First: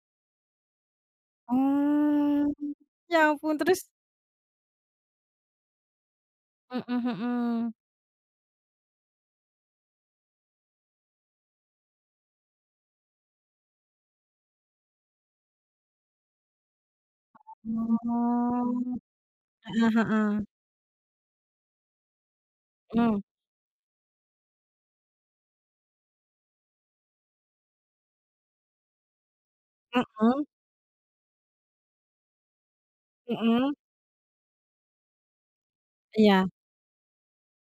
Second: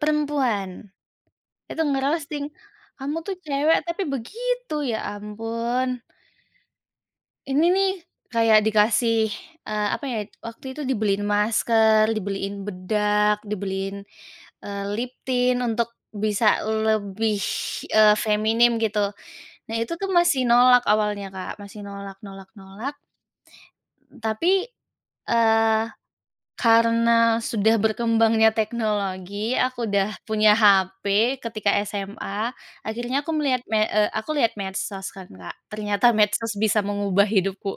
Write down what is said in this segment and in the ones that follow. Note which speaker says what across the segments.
Speaker 1: Perempuan. Itu nge-roasting,
Speaker 2: Oh.
Speaker 1: "Kamu
Speaker 2: Ya
Speaker 1: tuh
Speaker 2: ampun,
Speaker 1: cewek
Speaker 2: terus?
Speaker 1: tapi begitu. Ya ampun."
Speaker 2: Mhm
Speaker 1: Ini
Speaker 2: mhm.
Speaker 1: nih, kayak dikasih, eee, apa ya, waktu itu dibeliin masker, dibeliin bedak, dibeliin, eee, lip tint, untuk bisa lebih, eee, feminim
Speaker 2: Oh,
Speaker 1: gitu. Nah,
Speaker 2: heeh
Speaker 1: itu tu
Speaker 2: heeh.
Speaker 1: masih nolak awalnya, Kak, masih nolak nolak nolak.
Speaker 2: Mmm.
Speaker 1: Tapi, eee, karena sudah berkembangnya teknologi, aku udah
Speaker 2: Mhm.
Speaker 1: punya HP, ketika SMA, akhirnya aku melihat
Speaker 2: Mhm.
Speaker 1: me eee, aku lihat medsos kan, Kak. Ternyata
Speaker 2: Iya.
Speaker 1: medsos bisa mengubah hidupku.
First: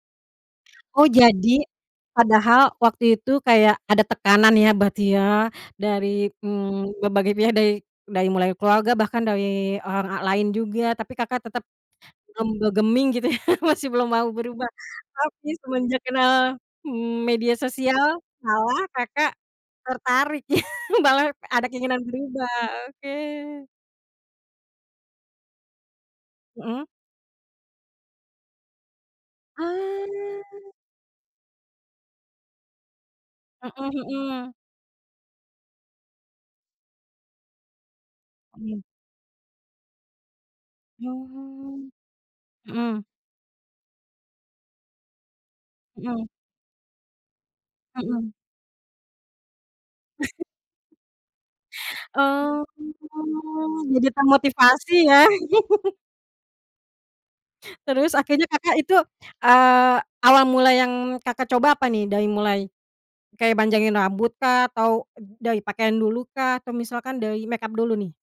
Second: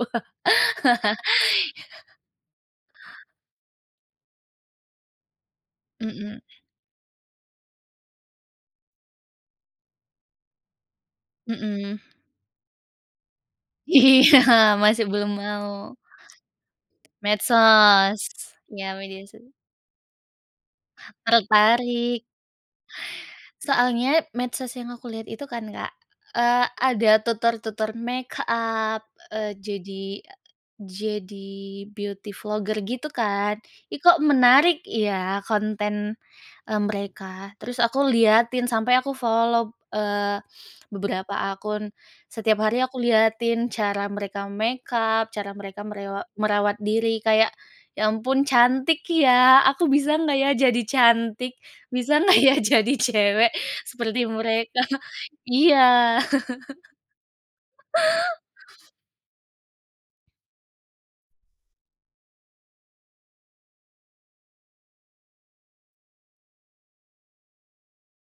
Speaker 2: Oh, jadi, padahal waktu itu, kayak ada tekanan ya, berarti ya, dari,
Speaker 1: Mhm.
Speaker 2: mmm, berbagai pihak, dari dari mulai keluarga, bahkan dari orang al lain juga, tapi Kakak tetep,
Speaker 1: Mhm.
Speaker 2: mmm, bergeming gitu, ya, masih belum mau
Speaker 1: Iya,
Speaker 2: berubah.
Speaker 1: masih belum
Speaker 2: Tapi,
Speaker 1: mau.
Speaker 2: semenjak kenal, mmm, media sosial,
Speaker 1: Medsos,
Speaker 2: malah
Speaker 1: iya media
Speaker 2: Kakak
Speaker 1: so
Speaker 2: tertarik ya, malah ada keinginan
Speaker 1: Tertarik.
Speaker 2: berubah, oke.
Speaker 1: Soalnya, medsos yang aku lihat itu, kan, Kak, eee,
Speaker 2: Mhm.
Speaker 1: ada tutor-tutor makeup, eee, jadi a
Speaker 2: Ah.
Speaker 1: jadi beauty vlogger gitu, kan.
Speaker 2: Mhm
Speaker 1: "Ih, kok
Speaker 2: mhm.
Speaker 1: menarik ya, konten, mmm, mereka," terus aku liatin
Speaker 2: Mmm.
Speaker 1: sampai, aku follow, eee, beberapa
Speaker 2: Oh,
Speaker 1: akun. Setiap hari aku
Speaker 2: mhm.
Speaker 1: liatin cara mereka makeup, cara mereka merewa
Speaker 2: Mhm.
Speaker 1: merawat diri, kayak, "Ya
Speaker 2: Mhm.
Speaker 1: ampun cantik ya. Aku bisa nggak ya jadi cantik? Bisa nggak ya,
Speaker 2: Oh,
Speaker 1: jadi cewek
Speaker 2: jadi
Speaker 1: seperti mereka?"
Speaker 2: termotivasi ya.
Speaker 1: Iya.
Speaker 2: Terus, akhirnya Kakak, itu, eee, awal mula yang Kakak coba apa nih? Dari mulai kayak panjangin rambut kah, atau dari pakaian dulu kah, atau misalkan dari makeup dulu, nih?